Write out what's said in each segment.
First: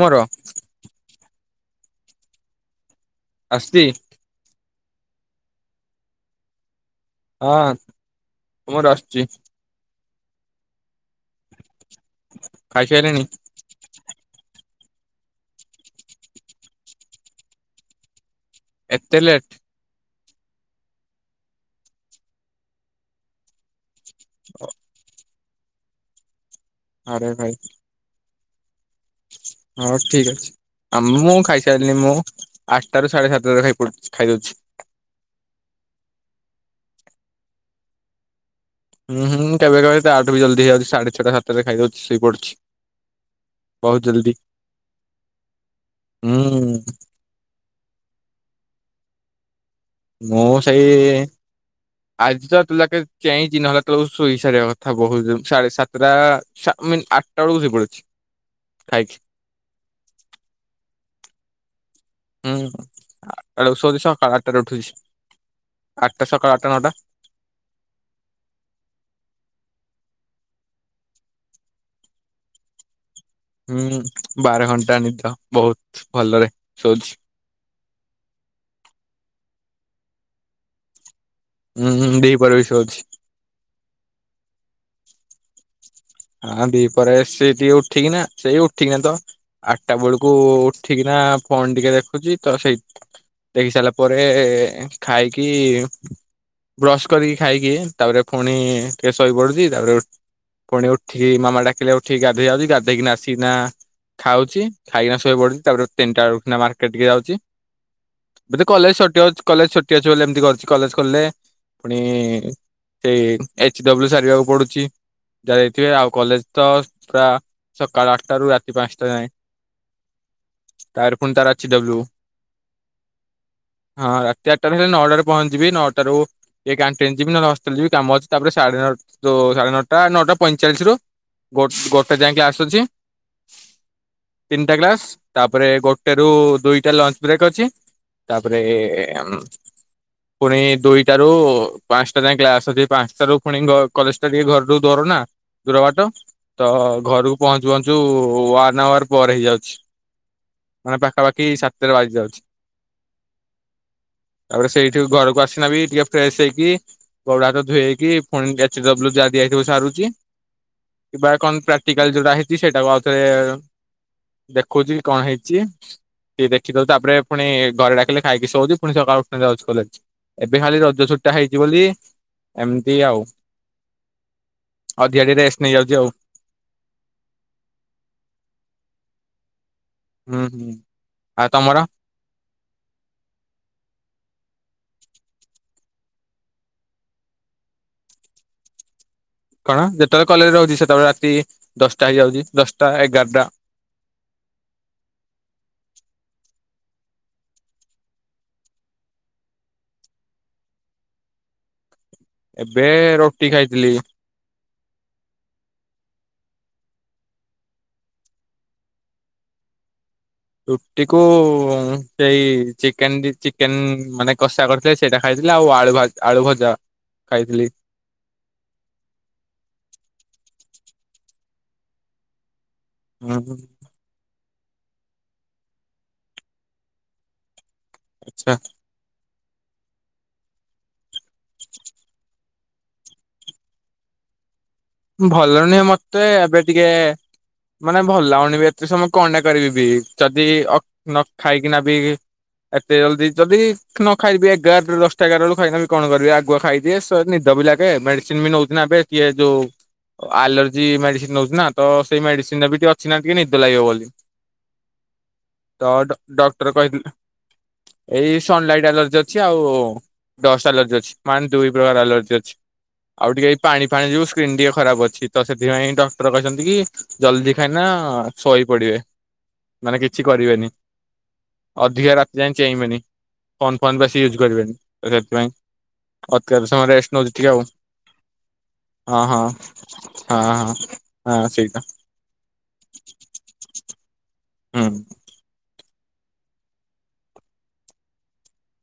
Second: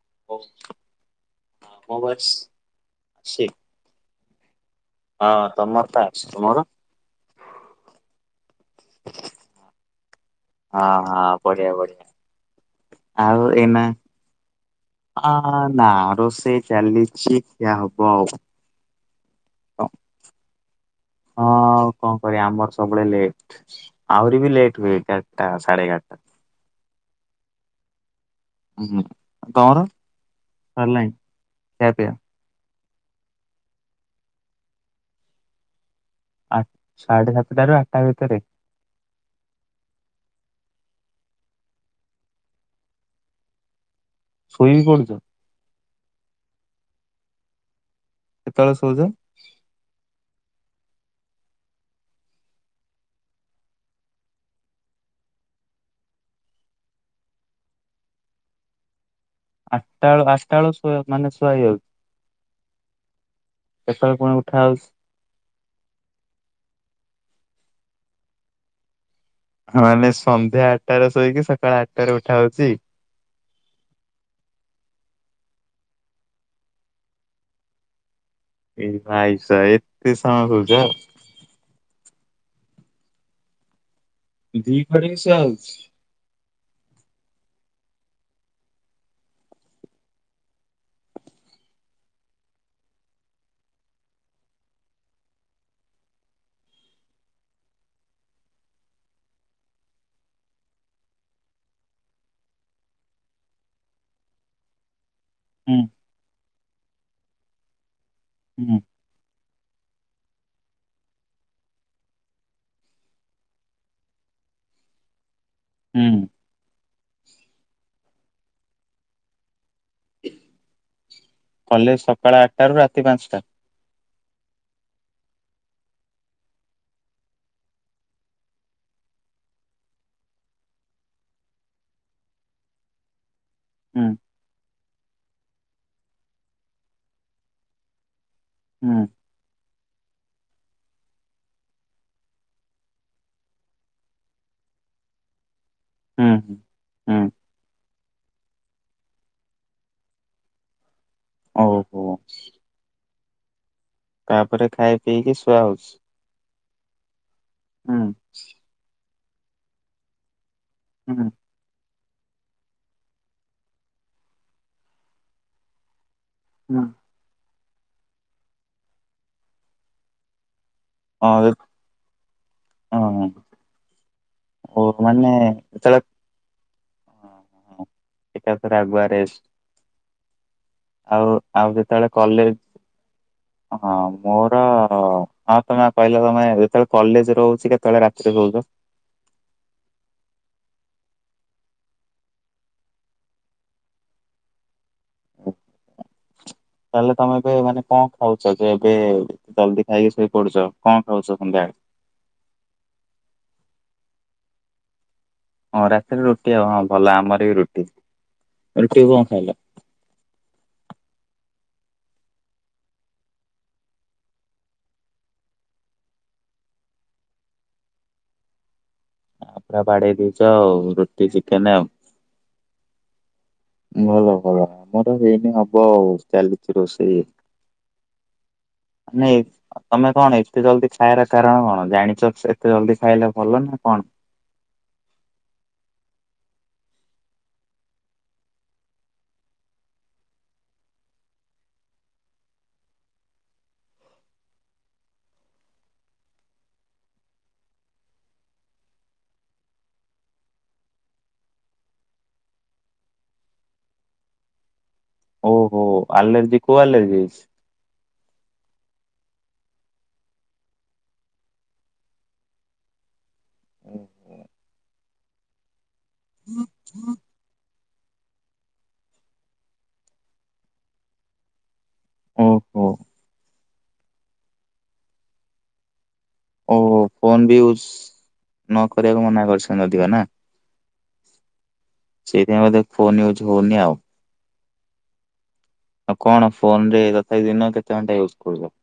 ମୋର [unintelligible] ସ୍ଥି। ହଁ ତମର ତା ଅଛି ତୁମର। ହଁ ତୁମର ଆସୁଚି। ହଁ ହଁ ବଢିଆ ଖାଇସାରିଲେଣି ବଢିଆ ଆଉ ଏଇନା ଅ ନା ଆ ରୋସେଇ ଚାଲିଛି ଖିଆ ହବ ଆଉ। ଏତେ ଲେଟ୍। ହଁ ହଁ ଆଉ କଣ କରିବା ଆମର ସବୁବେଳେ ଲେଟ। ଆହୁରି ବି ଲେଟ୍ ହୁଏ ଏଗାରଟା ସାଢେ ଏଗାରଟା। ଆରେ ଭାଇ। ହୁଁ ହୁଁ ତମର ହଉ ଠିକ ଅଛି ଆ ସରିଲାଣି ମୁଁ ଖିଆ ଖାଇସାରିଲି ପିଆ? ମୁଁ। ଆଠଟାରୁ ସାଢେ ସାତଟାରେ ଖାଇ ପଡୁଚି ଖାଇଦଉଛି। ଆ ସାଢେ ସାତଟା ରୁ ଆଠଟା ଭିତରେ। ହୁଁ ହୁଁ କେବେ କେବେ ତାଠୁ ବି ଜଲଦିହେଇଯାଉଚି ସାଢେ ଛଅ ଟା ସାତଟରେ ଖାଇଦଉଚି ସୋଇପଡୁଛି। ବହୁତ ଜଲ୍ଦି। ଶୋଇ ବି ପଡୁଚ ହୁଁ। କେତେବେଳେ ଶୋଉଚ? ମୁଁ ସେଇ ଇ ଆଜି ତ ଏତେ ଯାକେ ଚେଇଁଚି, ନ ନହେଲେ ଏତେ ବେଳକୁ ଶୋଇ ସାରିବା କଥା ବହୁତ ଜଲ୍ଦୀ ସାଢେ ସାତଟା। ସାମିନ୍ ଆଠଟା ବେଳକୁ ଶୋଇ ପଡିଛି ଖାଇକି ଆଟା ବେଳୁ ଆଟ ଟା ବେଳୁ ଶ ମାନେ ଶୁଆ ହେଇଯାଉଛି ହୁଁ, ଆଟ ଟା ବେଳକୁ ଶୋଉଚି, କେତେବେଳେ ପୁଣି ସକାଳ ଉଠା ଆଠଟାରେ ହଉଚି? ଉଠୁଛି ଆଠଟା ସକାଳ ଆଠଟା ନଅଟା। ହଁ ମାନେ ସନ୍ଧ୍ୟା ଆଠଟାରେ ଶୋଇକି ସକାଳ ଆଠଟାରେ ଉଠା ହଉଛି ହୁଁ ବାର ଘଣ୍ଟା ନିଦ ବହୁତ ଭଲରେ ଶୁଉଛି ଏଇ ଭାଇସ ଏତେ ସମୟ ଶଉଛ ହୁଁ ହୁଁ ଦିପହର ବି ଶଉଛି ଦିପହରେ ବି ଶୁଆ ହଉଛି ହଁ ଦି ପରେ ସେ ଟିକେ ଉଠିକି ନା ସେଇ ଉଠିକିନା ତ ଆଠଟା ବେଳକୁ ଉଠିକିନା ଫୋନ ଟିକେ ଦେଖୁଛି ତ ସେଇ ଦେଖି ସାରିଲା ପରେ ଖାଇକି ବ୍ରସ୍ କରିକି ଖାଇକି ତାପରେ ପୁଣି ଟିକେ ଶେଇପଡୁଛି ତାପରେ ପୁଣି ଉ ଠିକି ମାମା ଡାକିଲେ ଉଠିକି ଗାଧେଇ ଯାଉଛି ଗାଧେଇକି ଆସିକିନା ଖାଉଛି ଖାଇକିନା ଶୋଇପଡୁଛି ହୁଁ ତାପରେ ତିନିଟା ବେଳକୁ ଉଠିକିନା ମାର୍କେଟ୍ ଟିକେ ଯାଉଛି ହୁଁ କଲେଜ୍ ଛିଟି ଅଛି କଲେଜ୍ ଛୁଟି ଅଛି ବୋଲି ଏମିତି କରୁଛି କଲେଜ୍ ଖେଲିଲେ ପୁଣି ଏଇ ଏଚ୍ ଡବ୍ଲୁ ସାରିବାକୁ ପଡୁଛି ଯା ଇକି ଆଉ ହୁଁ କଲେଜ୍ ତ ପୁରା ସକାଳ ଆଟାରୁ ରାତି ପାଞ୍ଚଟା ଯାଏ ତାର ପୁଣି ତାର ଆଚ୍ଚ ଡବ୍ଲୁ କଲେଜ ସକାଳ ଆଠଟା ରୁ ରାତି ପାଞ୍ଚଟା। ହଁ ରାତି ଆଟାରେ ହେଲେ ନଅଟାରେ ପହଞ୍ଚିବି ନଅଟାରୁ ଏ କେଂଟିନି ଯିବି ନେହେଲେ ହଷ୍ଟେଲ୍ ଯିବି କାମ ଅଛି ତାପରେ ସାଢେ ଯଉ ସାଢେ ନଅଟା ନଅଟା ପଇଁଚାଳିଶ ରୁ ଗୋଟ ଗୋଟେ ଯାଏ କ୍ଲାସ୍ ଅଛି ହୁଁ ତିନିଟା କ୍ଲାସ୍ ତାପରେ ଗୋଟେ ରୁ ଦୁଇଟା ଲଞ୍ଚ୍ ବ୍ରେକ୍ ଅଛି ତାପରେ ଏ ହୁଁ ଅମ୍ମ ପୁଣି ଦୁଇଟାରୁ ପାଞ୍ଚଟା ଯାଏଁ କ୍ଲାସ୍ ଅଛି ପାଞ୍ଚଟାରୁ ପୁଣି କଲେଜ୍ ଟା ଟିକେ ଘରଠୁ ଦୁର ନା ଦୂର ବାଟ ହୁଁ ହୁଁ। ତ ହୁଁ ଘରକୁ ପହଞ୍ଚୁ ପହଞ୍ଚୁ ୱନ୍ ଆୱାର ପରେ ହେଇଯାଉଛି ମାନେ ପାଖାପାଖି ସାତଟା ଓହୋ ବାଜି ଯାଉଛି ତାପରେ ଖାଇ ସେଇଠୁ ପିଇକି ଘରକୁ ଶୁଆ ଆସନା ବି ହଉଛି। ଟିକେ ଫ୍ରେଶ୍ ହେଇକି ଗୋଡ ହାତ ଧୋଇ ହେଇକି ହୁଁ ପୁଣି ଏଚ୍ ଡବ୍ଲ୍ୟୁ ଯାହା ଦିଆ ହେଇ ଥିବ ସାରୁଛି ହୁଁ କିବା କଣ ପ୍ରା କ୍ଟିଟାଲ ଯୋଉଟା ହେଇଛି ସେଇଟାକୁ ଆଉ ଥରେ ଦେଖଉଛି କଣ ହେଇଛି ଟିକେ ହୁଁ। ଦେଖିଦେଉଛି ତାପରେ ପୁଣି ଘରେ ଡାକିଲେ ଖାଇକି ଶୋଉଛି ପୁଣି ସକାଳୁ ଉଠି ଯାଉଛି କଲେଜ୍ ଏବେ ଖାଲି ର ଜ ଛୁଟି ଟା ହଁ ହେଇଛି ବୋଲି ଏମିତି ହଁ ଆଉ ଓ ଅଧିକା ମାନେ ଟିକେ ରେଷ୍ଟ ନେଇଯାଉଛି ଏଥର ଆଉ। ଏକାଥରେ ଆଗୁଆ ରେଷ୍ଟ ହୁଁ ହୁଁ ଆଉ ଆଉ କେତେବେଳେ କଲେଜ୍ ହ ହଁ ମୋର ହଁ ତମେ କହିଲ ତମେ ଯେତେବେଳେ କଲେଜ୍ ରହୁଛି କେତେବେଳେ ରାତିରେ ରହୁଛ କଣ ଯେତେବେଳେ କଲେଜ୍ ରହୁଛି ସେତେବେଳେ ରାତି ଦଶଟା ହେଇଯାଉଛି ଦଶଟା ଏଗାରଟା ତାହେଲେ ତମେ ଏବେ ମାନେ କଣ ଖାଉଛ ଯେ ଏବେ ଜଲ୍ଦି ଖାଇକି ଶୋଇ ପଡୁଛ କଣ ଖାଉଛ ସନ୍ଧ୍ୟାବେଳେ ଏବେ ରୁଟି ଖାଇଥିଲି ହଁ ରାତିରେ ରୁଟି ଆଉ ହଁ ଭଲ ଆମର ବି ରୁଟି ରୁଟିକୁ କଣ ଖାଇଲ ରୁଟି କୁ ସେଇ ଚିକେନ୍ ଚିକେନ୍ ମାନେ କସା କ ସେଇଟା ଖାଇଥିଲି ଆଉ ଆଳୁ ଆଳୁ ଭଜା ଖାଇଥିଲି ପୁରା ବାଡ଼େଇ ଦେଇଛ ଆଉ ରୁଟି ଚିକେନ୍ ଆଉ ହୁଁ ହୁଁ ଭଲ ଭଲ ଆମର ହେଇନି ହବ ଆଉ ଚାଲିଛି ରୋଷେଇ ଆଛା ନାଇଁ ତମେ କଣ ଏତେ ଜଲ୍ଦି ଖାଇାର କାରଣ କଣ ଜାଣିଛ ଏତେ ଜଲ୍ଦି ଖାଇଲେ ଭଲ ନା କଣ ଭଲ ନୁହେଁ ମତେ ଏବେ ଟିକେ ଏ ମାନେ ଭଲ ଲାଗିନି ବି ଏତେ ସମୟ କଣଟା କରିବି ବି ଯଦି ନ ଖାଇକିନା ବି ଏତେ ଜଲ୍ଦି ଯଦି ନ ଖାଇବି ଏଗାର ଦଶଟା ଏଗାର ଫାଇନାଲରେ କଣ କରିବି ଆଗୁଆ ଖାଇଦିଏ ନିଦ ବି ଲାଗେ ମେଡିସିନି ବି ନେଉଛି ନା ଏବେ ଇଏ ଯୋଉ ଆଲର୍ଜି ମେଡିସିନି ନେଉଛି ନା ତ ସେଇ ମେଡିସିନି ବି ଟିକେ ଅଛି ନା ଟିକେ ନିଦ ଲାଗିବ ବୋଲି ଓହୋ ତ ଆଲର୍ଜି ଡାକ୍ଟର କୋଉ କହି ଆଲର୍ଜି ହେଇଛି? ଏଇ ସନ୍ଲଲାଇଟି ଆଲର୍ଜି ଅଛି ଆଉ ଟସ୍ ଆଲର୍ଜି ଅଛି ମାନେ ଦୁଇ ପ୍ରକାର ଆଲର୍ଜି ଅଛି ଆଉ ଟିକେ ପାଣି ଫାଣି ଯୋଗୁ ସ୍କ୍ରିନ୍ ଟିକେ ଖରାପ ଅଛି ତ ସେଥିପାଇଁ ଡକ୍ଟର କହିଛନ୍ତି କି ଜଲ୍ଦି ଖାଇଁନା ଶୋଇ ପଡିବେ ମାନେ କିଛି କରିବେନି ଅଧିକା ରାତ୍ ଯାଏଁ ଓହୋ ଚେଇଁବେନି ଫୋନ ଫୋନ ବେଶ ୟୁଜ କରିବେନି ତ ସେଥିପାଇଁ। ଅତ୍ୟଧିକ ଓ ସମୟ ରେଷ୍ଟ ନଉଛି ଫୋନ ଟିକେ ବି ଆଉ ୟୁଜ ନ ହଁ କରିବାକୁ ହଁ ମନା କରିଛନ୍ତି ଅଧିକ ନା। ହଁ ହଁ ସେଇଟା। ସେଇଥି ପାଇଁ ବୋଧେ ଫୋନ ୟୁଜ ହଉନି ଆଉ। ହୁଁ। ଆଉ କଣ ଫୋନ ରେ ତଥାପି ଦିନ କେତେ ଘଣ୍ଟା ୟୁଜ୍ କରୁଛନ୍ତି।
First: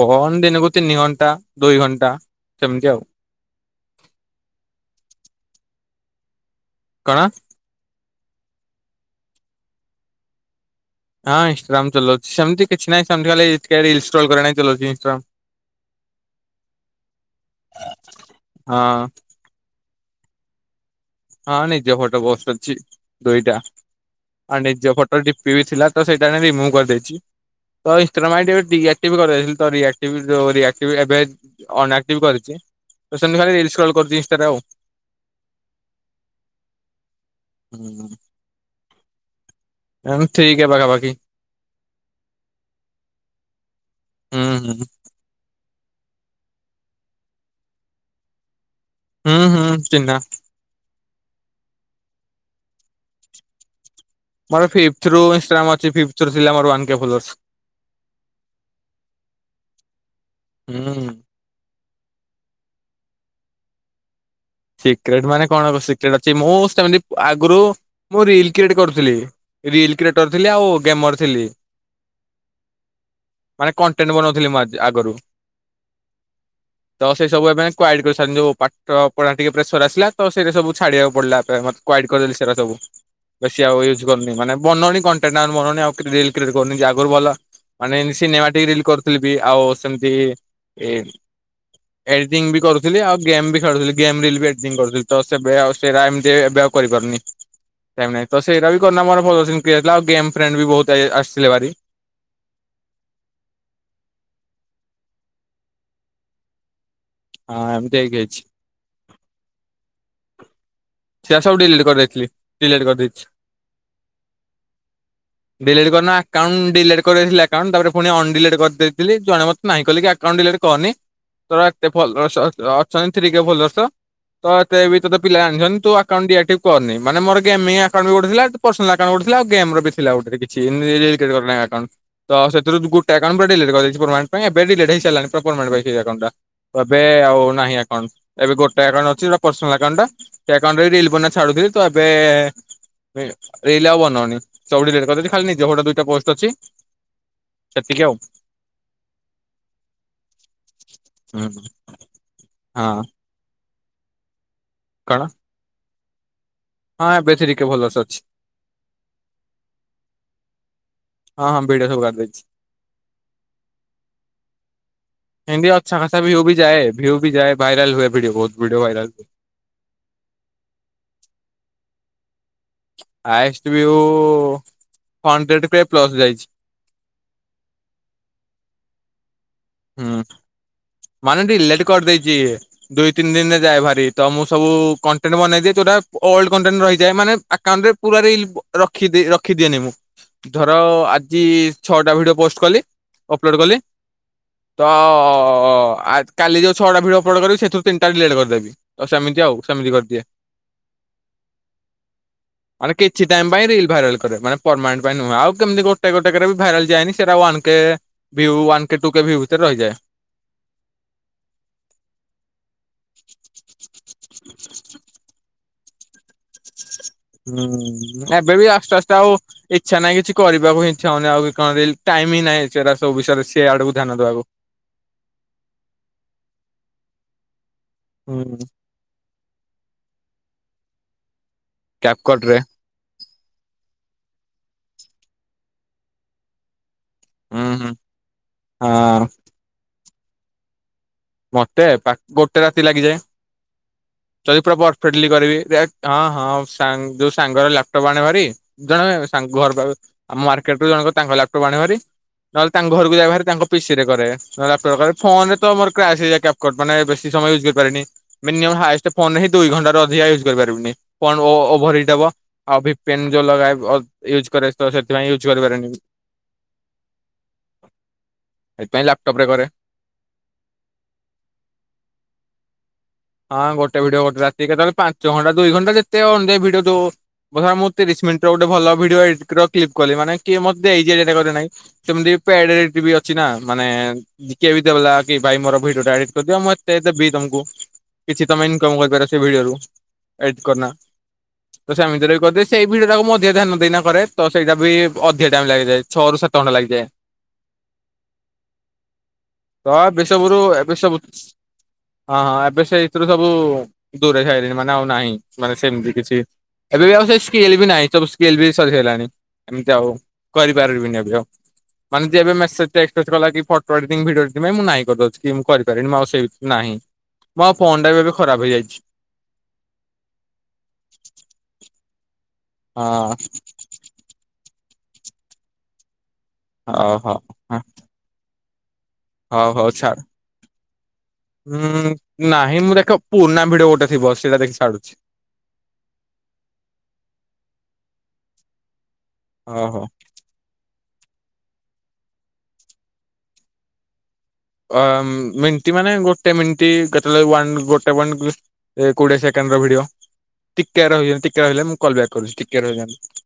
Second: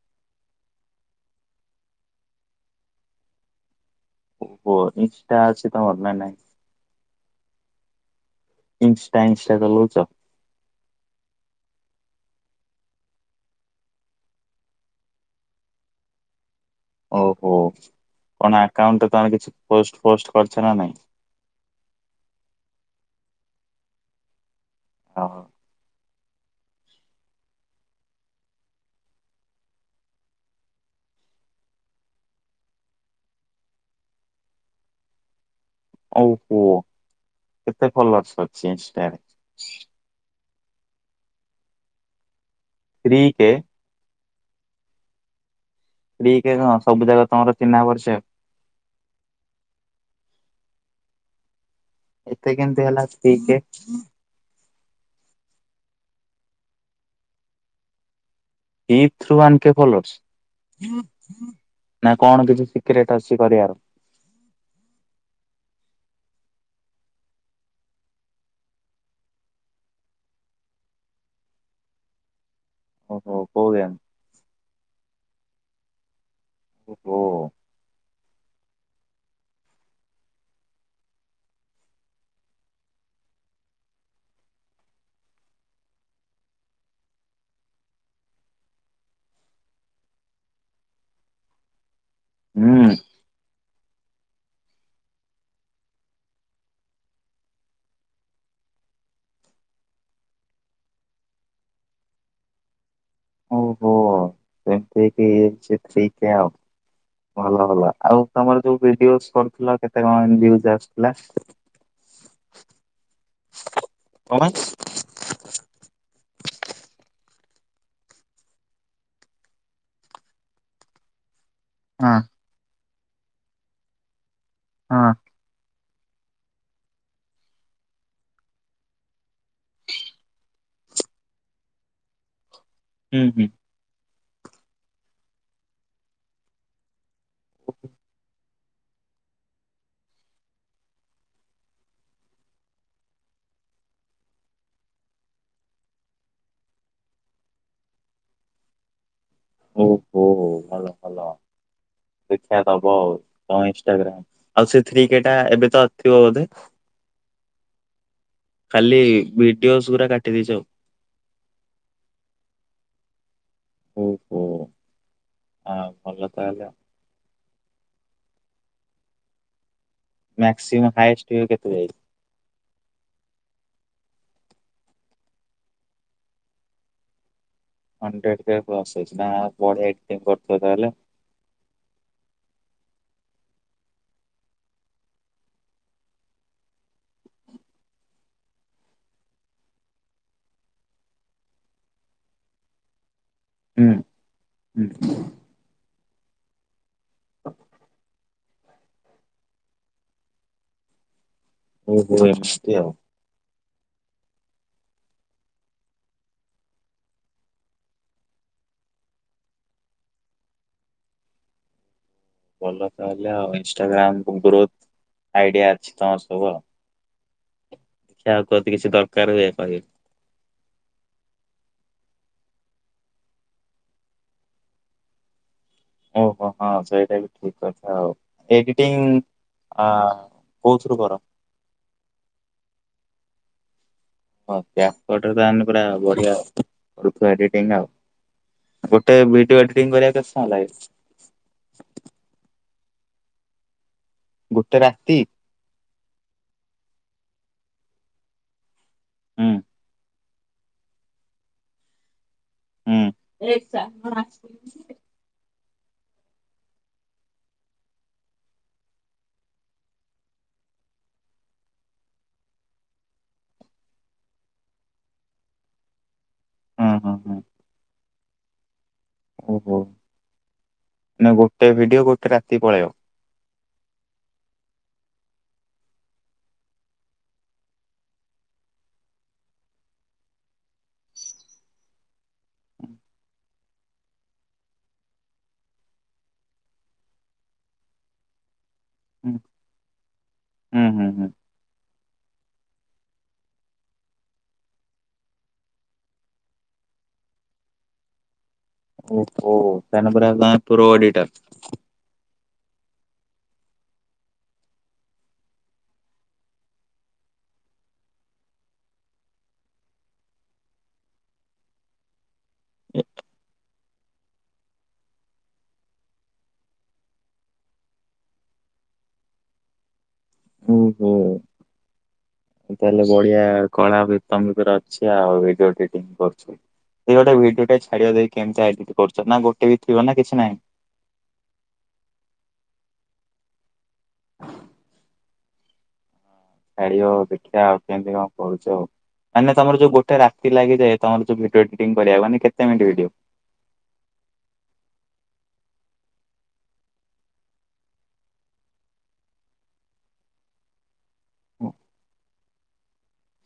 କଣ ଦିନକୁ ତିନି ଘଣ୍ଟା, ଦୁଇ ଘଣ୍ଟା ସେମିତି ଆଉ। ଫୋର୍ ଈଞ୍ଚ ଟା ଅଛି ତମର ନାଁ ନାଇଁ। କଣ? ଇନଷ୍ଟା, ଇନଷ୍ଟା ଚଲୋଉଛ। ହଁ ଇନଷ୍ଟାଗ୍ରାମ ଚଲଉଛି ସେମତି କିଛି ନାହିଁ ସେମତି ଖାଲି ଥ୍ରେଡ ଇନଷ୍ଟଲ କରିବା ପାଇଁ ଚଲଉଛି ଇନଷ୍ଟାଗ୍ରାମ। [unintelligible] ଓହୋ କଣ ହଁ ଆକାଉଣ୍ଟରେ ତମର କିଛି ପୋଷ୍ଟ ଫୋଷ୍ଟ କରିଛ ନା ନାଇଁ। ହଁ ନିଜ ଫଟୋ ପୋଷ୍ଟ କରିଛି ଦୁଇଟା ଆଉ ନିଜ ଫଟୋ ଡିପି ବି ଥିଲା। ତ ସେଇଟା ଏବେ ରିମୁଭ୍ କରିଦେଇଛି। ତ ଇନଷ୍ଟ୍ରମ ଆଇଡି ଏବେ ଡିଆକ୍ଟିଭ କରିଦେଇଥିଲି ତ ଡିଆକ୍ଟିଭ ରିଆକ୍ଟିଭ ଏବେ ଅନଆକ୍ଟିଭ କରିଛି ତ ସେମିତି ଖାଲି ରିଲିସ କଲ କରୁଛି ଇନଷ୍ଟା ରେ ଆଉ। ଓ ହୋ କେତେ ହୁଁ ଫଲୋର୍ସ ଅଛି ଇନଷ୍ଟା ରେ। ତାକୁ ଥ୍ରି କେ ପାଖା ପାଖି। Three K. ହୁଁ ହୁଁ। ଥ୍ରି କେ କଣ ସବୁ ଜାଗ ତମର ଚିହ୍ନା ପରିଚ। ହୁଁ ହୁଁ ଚିହ୍ନା। ଏତେ କେମତି ହେଲା ଥ୍ରି କେ। ମୋରି୍ ଫିପଥ ରୁ ଇନଷ୍ଟାଗ୍ରାମ ଅଛି ଫିପ୍ଥ ରୁ ଥିଲା ମୋର ୱାନ କେ ଫୋଲୋୱର୍ସ। ଫିପିଥ୍ ରୁ ୱାନ୍ କେ ଫଲୋର୍ଶ୍। ହୁଁ। ନା କଣ କିଛି ସିକ୍ରେଟ୍ ଅଛି କରିବାର। ସିକ୍ରେଟ ମାନେ କଣ ସିକ୍ରେଟ ଅଛି ମୁଁ ସେମିତି ଆଗରୁ ମୁଁ ରିଲ କ୍ରିଏଟ କରୁଥିଲି। ରିଲ କ୍ରିଏଟର ଥିଲି ଆଉ ଗେମର ଥିଲି। ଓହୋ କୋଉ ମାନେ ଗେମ୍? କଣ୍ଟେନ ବନଉଥିଲି ମୁ ଆ ଆଗରୁ। ତ ଓହୋ ସେଇ ସବୁ ଏବେ କ୍ୱାଇଡ କରିସରିଲିଣି ଯୋଉ ପାଠ ପଢା ଟିକେ ପ୍ରେସର ଆସିଲା ତ ସେ ସବୁଛଡିବାକୁ ପଡିଲା ଟ ମତେ କ୍ଵାଇଡ କରିଦଲି ସେ ସବୁ। ବେଶୀ ଆଉ ୟୁଜ୍ କରୁନି ମାନେ ବନଉନି କଣ୍ଟେନ ଆଉ ବନଉନି ଆଉ ରିଲ୍ସ କ୍ରିଏଟ୍ କରୁନି ଆଗରୁ ଭଲ ମାନେ ଏମତି ସିନେମା ଟିକ୍ ରିଲ କରୁଥିଲ ବି ଆଉ ସେମିତି ଏ ଏଡିଟିଂ ବି ହୁଁ କରୁଥିଲି ଆଉ ଗେମ୍ ବି ଖେଳୁଥିଲି। ଗେମରିଲ ବି ଆକ୍ଟିଭ କରୁଥିଲି ତ ସେବେ ଆଉ ସେଟା ଏମିତି ଏବେ ଆଉ କରିପାରୁନି। ଏମେତି ତ ସେଇରା ବି କରିନା ମୋର ଭଲ ସିନ୍ କେ ଆସଥିଲା ଆଉ ଗେମ ଫ୍ରେଣ୍ଡ ବି ବହୁତ ଆସିଥିଲେ ଭାରି। ଓହୋ ସେମିତି ହେଇକି ହେଇଯାଇଛି ଥ୍ରି କେ ଆଉ। ହଁ ଭଲ ହେଲା ଏମିତି ହେଇକି ଆଉ ହେଇଛି ତମର ଯୋଉ ଭିଡିଓଜ କରୁଥିଲ କେତେ କଣ ଏମତି ଭିଉଜ ଆସୁ ସରା ସବୁ ଡିଲିଟ୍ କରିଦେଇଥିଲି ଡିଲିଟ୍ କରିଦେଇଛି। କଞ୍ଚ। ଡିଲିଟ୍ କରିନା। ଆକାଉଣ୍ଟ ଡିଲେଟ କରିଦେଇଥିଲି ଆକାଉଣ୍ଟ ତାପରେ ପୁଣି ଅନ୍ ଡିଲେଟ କରିଦେଇଥିଲି ଜଣେ ମତେ ନାହିଁ କିଲେକି ଆକାଉଣ୍ଟ ଡିିଲେଟ୍ କରନି। ତୋର ଏତେ ହଁ ଫଲୋର୍ସ ଅଛ ଅଛନ୍ତି ଥ୍ରି କେ ଫଲୋର୍ସ ତ ଏତ ବି ହଁ। ତତେ ପିଲା ଆଣିଛନ୍ତି। ତୁ ଆକାଉଣ୍ଟ ଡିଆକଟିଭ୍ କରନି ମାନେ ମୋର ଗେମି ଆକାଉଣ୍ଟ ଗୋଟେ ବି ଥିଲା ପର୍ସନାଲ ଆକାଉଣ୍ଟ ଗୋଟେ ଥିଲା ଆଉ ଗେମ୍ ର ବି ଥିଲା ଗୋଟେ କିଛି [inaudible] ତ ସେଥିରୁ ଗୋଟେ ହୁଁ ଆକାଉଣ୍ଟ୍ ପୁରା ହୁଁ ଡିଲିଟ୍ କରିଦେଇଚି ପୂରୁଣା ନା ଏବେ ଡିଲିଟ୍ ହେଇ ସାରିଲାଣି ପ୍ରପରମେଣ୍ଟ୍ ପାଇଁ ସେଇ ଆକାଉଣ୍ଟ୍ ଟା। ଏବେ ଆଉ ନାହିଁ ଆକାଉଣ୍ଟ୍ ଏବେ ଗୋଟେ ଆକାଉଣ୍ଟ୍ ଅଛି ଯୋଉଟା ପର୍ସନାଲ ଆକାଉଣ୍ଟ୍ ଟା ସେ ଆକାଉଣ୍ଟ୍ ରେ ରିଲ୍ ବନା ଛାଡୁଥିଲି ତ ଏବେ ଏବେ ରିଲ୍ ଆଉ ବନଉନି ସବୁ ଡିଲିଟ୍ କରିଦେଇଚି ଖାଲି ନିଜ ଫଟୋ ଦୁଇଟା ପୋଷ୍ଟ ଅଛି ସେତିକି ଆଉ। ଓହୋ ଭଲ ଭଲ ଦେଖିଆ ଦବ ହଁ ଅଉ। ହଁ ଇନଷ୍ଟାଗ୍ରାମ୍ ଆଉ ସେଥିରି ବି କଣ କେଟା ଏବେ ତ ଥିବ ବୋଧେ? ହଁ ଏବେ ସେ ଟିକେ ଭଲସେ ଅଛି। ଖାଲି ଭିଡିଓସ୍ ଗୁରା କାଟି ଦେଇଚି ଆଉ। ହଁ ହଁ ଭିଡିଓ ସବୁ କାଟି ଦେଇଛି। ଓହୋ। ଏମ୍ ବି ଆ ଆଛା ଭଲ ଖାସା ଭିୟୁ ବି ତାହେଲେ ଯଏ ଭିୟୁ ବି ଯଏ ଭାଇରାଲ୍ ହୁଏ ଭିଡିଓ ବହୁତ୍ video viral maximum highest view କେତେ ଯାଇଚି? Highest view hundred K plus ଯାଇଚି। ହଣ୍ଡ୍ରେଡ୍ କେ ପ୍ଲସ୍ ଅଛି ତାପରେ ହୁଁ ଏକ୍ଟିଙ୍ଗି କରୁଥିବେ ତାହେଲେ ମାନେ ଡିଲେଟ୍ କରିଦେଇଚି। ଦୁଇ ତିନି ଦିନରେ ଯାଏ ଭାରି ତ ମୁଁ ସବୁ କଣ୍ଟେଣ୍ଟ ବନେଇଦିଏ ଯୋଉଟା ଓଲଡ୍ କଣ୍ଟେଣ୍ଟ ରହିଯାଏ ମାନେ ଆକାଉଣ୍ଟ ରେ ପୁରା ରିଲ୍ ରଖିଦି ରଖିଦିଏନି ମୁଁ ଧର ଆଜି ଛଅଟା ଭିଡିଓ ପୋଷ୍ଟ୍ କଲି ଅପ୍ଲୋଡ଼୍ କଲି ହୁଁ ହୁଁ ତ ଆ କାଲି ଯୋଉ ଛଅଟା ଭିଡ଼ଓ ଅପଲୋଡ୍ କରିବି ସେଥିରୁ ତିନିଟାରେ ଡିଲେଟ୍ କରିଦେବି ତ ସେମିତି ଆଉ ସେମିତି କରିଦିଏ। ଓହୋ ଏମିତି୍ ଆଉ। ମାନେ କିଛି ଟାଇମ୍ ପାଇଁ ରିଲ୍ ଭାଇରାଲ୍ କରେ ମାନେ ପରମାନେଣ୍ଟ୍ ପାଇଁ ନୁହ ଆଉ କେମିତି ଗୋଟେ ଗୋଟେ ବି ଭାଇରାଲ୍ ଯାଏନି ସେଇଟା one K view one K two K view ଭିତରେ ରହିଯାଏ। ଭଲ ତାହେଲେ ଆଉ ଇନଷ୍ଟାଗ୍ରାମ୍ [inaudible] ଗ୍ରୋଥ ଆଇଡିଆ ଅଛି ତମର ସବୁ। ଆଉ। ହୁଁ ଦେଖିଆ ଆଉ ଏବେ ବି ଯଦି କିଛି ଆସ୍ତେ ଆସ୍ତେ ଦରକାର ଆଉ ହୁଏ କହିବ। ଇଚ୍ଛା ନାହିଁ କିଛି କରିବାକୁ ଇଚ୍ଛା ହଉନି ଆଉବି କଣ ରିଲ୍ ଟାଇମ୍ ହିଁ ନାଇଁ ସେଗରା ସବୁ ବିଷୟରେ ସେ ଆଡକୁ ଧ୍ୟାନ ଦବାକୁ। ଓହୋ ହଁ ସେଇଟା ବି ଠିକ୍ କଥା ଆଉ ହୁଁ। ଏଡିଟିଂ ଆ କୋଉଥୁରୁ କର? କ୍ୟାପକଟ୍ ରେ। ହଁ କ୍ୟାପକଟ୍ ରେ ତାମାନେ ପୁରା ବଢିଆ। ର୍ [inaudible] ହୁଁ ଏଡିଟିଂ ଆଉ ହୁଁ ଗୋଟେ ହଁ ବିଡିଓ ଏଡିଟିଂ କରିଆ କେତ୍ ସମୟ ଲାଗେ? ମତେ ପା ଗୋଟେ ରାତି ଲାଗିଯାଏ ଯଦି ପୁରା ଗୋଟେ ରାତି ପରଫେକ୍ଟଲି କରିବି। ହଁ ହଁ ସାଙ୍ଗ୍ ଯୋଉ ସାଙ୍ଗର ଲାପଟପ୍ ଆଣେ ଭାରି ଜଣେ ସା ହୁଁ ଘରପାଖର ଆମ ମାର୍କେଟରେ ଜଣକ ତାଙ୍କ ଲ୍ୟାପଟପ୍ ଆଣେ ଭାରି ନହେଲେ ତାଙ୍କ ହୁଁ ଘରକୁ ଯାଇଭାରି ତାଙ୍କ ପିସି ରେ କରେ ତାଙ୍କ ଲାପଟପ୍ କାଳେ ଫୋନ୍ ରେ ତ ମୋର କ୍ରାସ୍ ହେଇଯାଏ କ୍ୟାପକଟ୍ ମାନେ ବେଶୀ ସମୟ ୟୁଜ୍ କରିପାରେନି ମିନିମମ୍ ହାଏଷ୍ଟ ଫୋନ୍ ହିଁ ଦୁଇ ଘଣ୍ଟାରୁ ଅଧିକ ୟୁଜ୍ କରିପାରିବୁନି ଫୋନ୍ ଓ ଓଭର ହିଟ୍ ହବ ଆଉ ବିପିନ୍ ଯୋଲରାଏ୍ ଅ ୟୁଜ୍ କରେ ତ ସେଥିପାଇଁ ୟୁଜ୍ କରିପାରେନି। ହଁ ହଁ ହଁ। ସେଥିପାଇଁ ଲାପ୍ ଓହୋ ନ ଗୋଟେ ଭିଡିଓ ଗୋଟେ ରାତି ପଳେଇବ ହଁ ଗୋଟେ ଭିଡିଓ ଗୋଟେ ରାତି କେତେବେଳେ ପାଞ୍ଚ ଘଣ୍ଟା ଦୁଇ ଘଣ୍ଟା ଯେତେ ଅନୁଯାଇ ଭିଡିଓ ଦଉ କହିଲା ମୁଁ ତିରିଶ୍ ମିନିଟ୍ ର ଗୋଟେ ଭଲ [inaudible] ଭିଡିଓ କ୍ଲିକ୍ କଲି ମା କି ମୋତେ ଏଇଟାରୋଇଁ [inaudible] ସେମିତି ପେଡରାଇଟି ଅଛି ନା ମାନେ ଜିକେ ବି ଦେଲା କି ଭାଇ ମୋର ଭିଡିଓ ଟା ଏଡିଟ କରିଦିଅ ମୁଁ ଏତେ ଦେବି ତମକୁ। କିଛି ତମେ ଇନକମ୍ କରିପାର ହୁଁ ସେ ଭିଡିଓରୁ। ଏଡିଟ ହୁଁ କରନା। ହୁଁ ହୁଁ ତ ସେମିତିରେ ବି କହିଦିଏ। ସେଇ ଭିଡ଼ିଅ ଟାକୁ ମଧ୍ୟ ଧ୍ୟାନ ଦେଇନାଇ ପାରେ। ତ ସେଇଟା ବି ଅଧିକ ଟାଇମ ଲାଗିଯାଏ। ଛଅ ରୁ ସାତ ଘଣ୍ଟା ଲାଗିଯାଏ। ଓହୋ ତାହେଲେ ପୁରା ତମେ ପ୍ରୋ ଏଡିଟର। [unintelligible] ହଁ ହଁ ଏବେ ସେ ସେଥିରୁ ସବୁ ଦୂରେଇ ସାଇଲିଣି ମାନେ ଆଉ ନାହିଁ ମାନେ ସେମିତି କିଛି ଏବେ ବି ଆଉ ସେ ସ୍କେଲବି ନାହିଁ ସବୁ ସ୍କେଲ ବି ସରି ସାରିଲାଣି। ଏମିତି ଆଉ କରିପାରିବିନି। ଏବେ ଆଉ। ମାନେ ଯିଏ ଏବେ ମେସେଜ ଟେକ୍ସଟ ଫେକ୍ଷ୍ଟ କଲାକି ଫଟୋ ଏଡିଟିଙ୍ଗ ଭିଡିଓ ତେବେ ମୁଁ ନାଇଁ କରିଦଉଛି କି ମୁଁ କରିପାରିବିନି। ମୁଁ ଆଉ ସେଇ ନାହିଁ। ମୋ ଫୋନ୍ ଟାବି ଏବେ ଖରାପ ହେଇଯାଇଛି। ଓ ହୋ। ତାହେଲେ ହଁ ବଢିଆ କଳା ତମ ଭିତରେ ଅଛି ଆଉ। ଭିଡିଓ ଏଡିଟିଂ କରୁଛ ହଉ ଭାଇ ଗୋଟେ ଭିଡିଓ ହଉ ଟାଏ ଛାଡିବ ଦେ [unintelligible] କେମିତି ଇଏଡିଟି କରୁଛ ନା ଗୋଟେ ବି ଥିବ ନା କିଛି ନାହିଁ। ହୁଁ ନାହିଁ ମୁଁ ଦେଖ ପୁରୁଣା ଭିଡଓ ଗୋଟେ ଥିବ ସେଇଟା ଦେଖି ଛାଡୁଛି। ଛାଡିବ ଦେଖିବା ଆଉ କେମିତି କଣ କରୁଛ। ମାନେ ତମର ଯୋଉ ଓହୋ ଗୋଟେ ରା ତି ଲାଗିଯାଏ ତମର ଯୋଉ ଭିଡିଓ ଏଡିଟିଂ କରିବାକୁ ମାନେ କେତେ ମିନିଟ ଭିଡିଓ? ଅ ମିଣ୍ଟି ମାନେ ଗୋଟେ ମିନଟି କେତେବେଳେ ୱାନ ଗୋଟେ ପଏଣ୍ଟ ଏ କୋଡିଏ ସେକେଣ୍ଡ ର ଭିଡିଓ। ଟିକେ ରହିବେ ଟିକେ ରହିଲେ। ମୁଁ କଲ ବ୍ୟାକ କରୁଛି। ଟିକେ ରହିଯାନ୍ତୁ।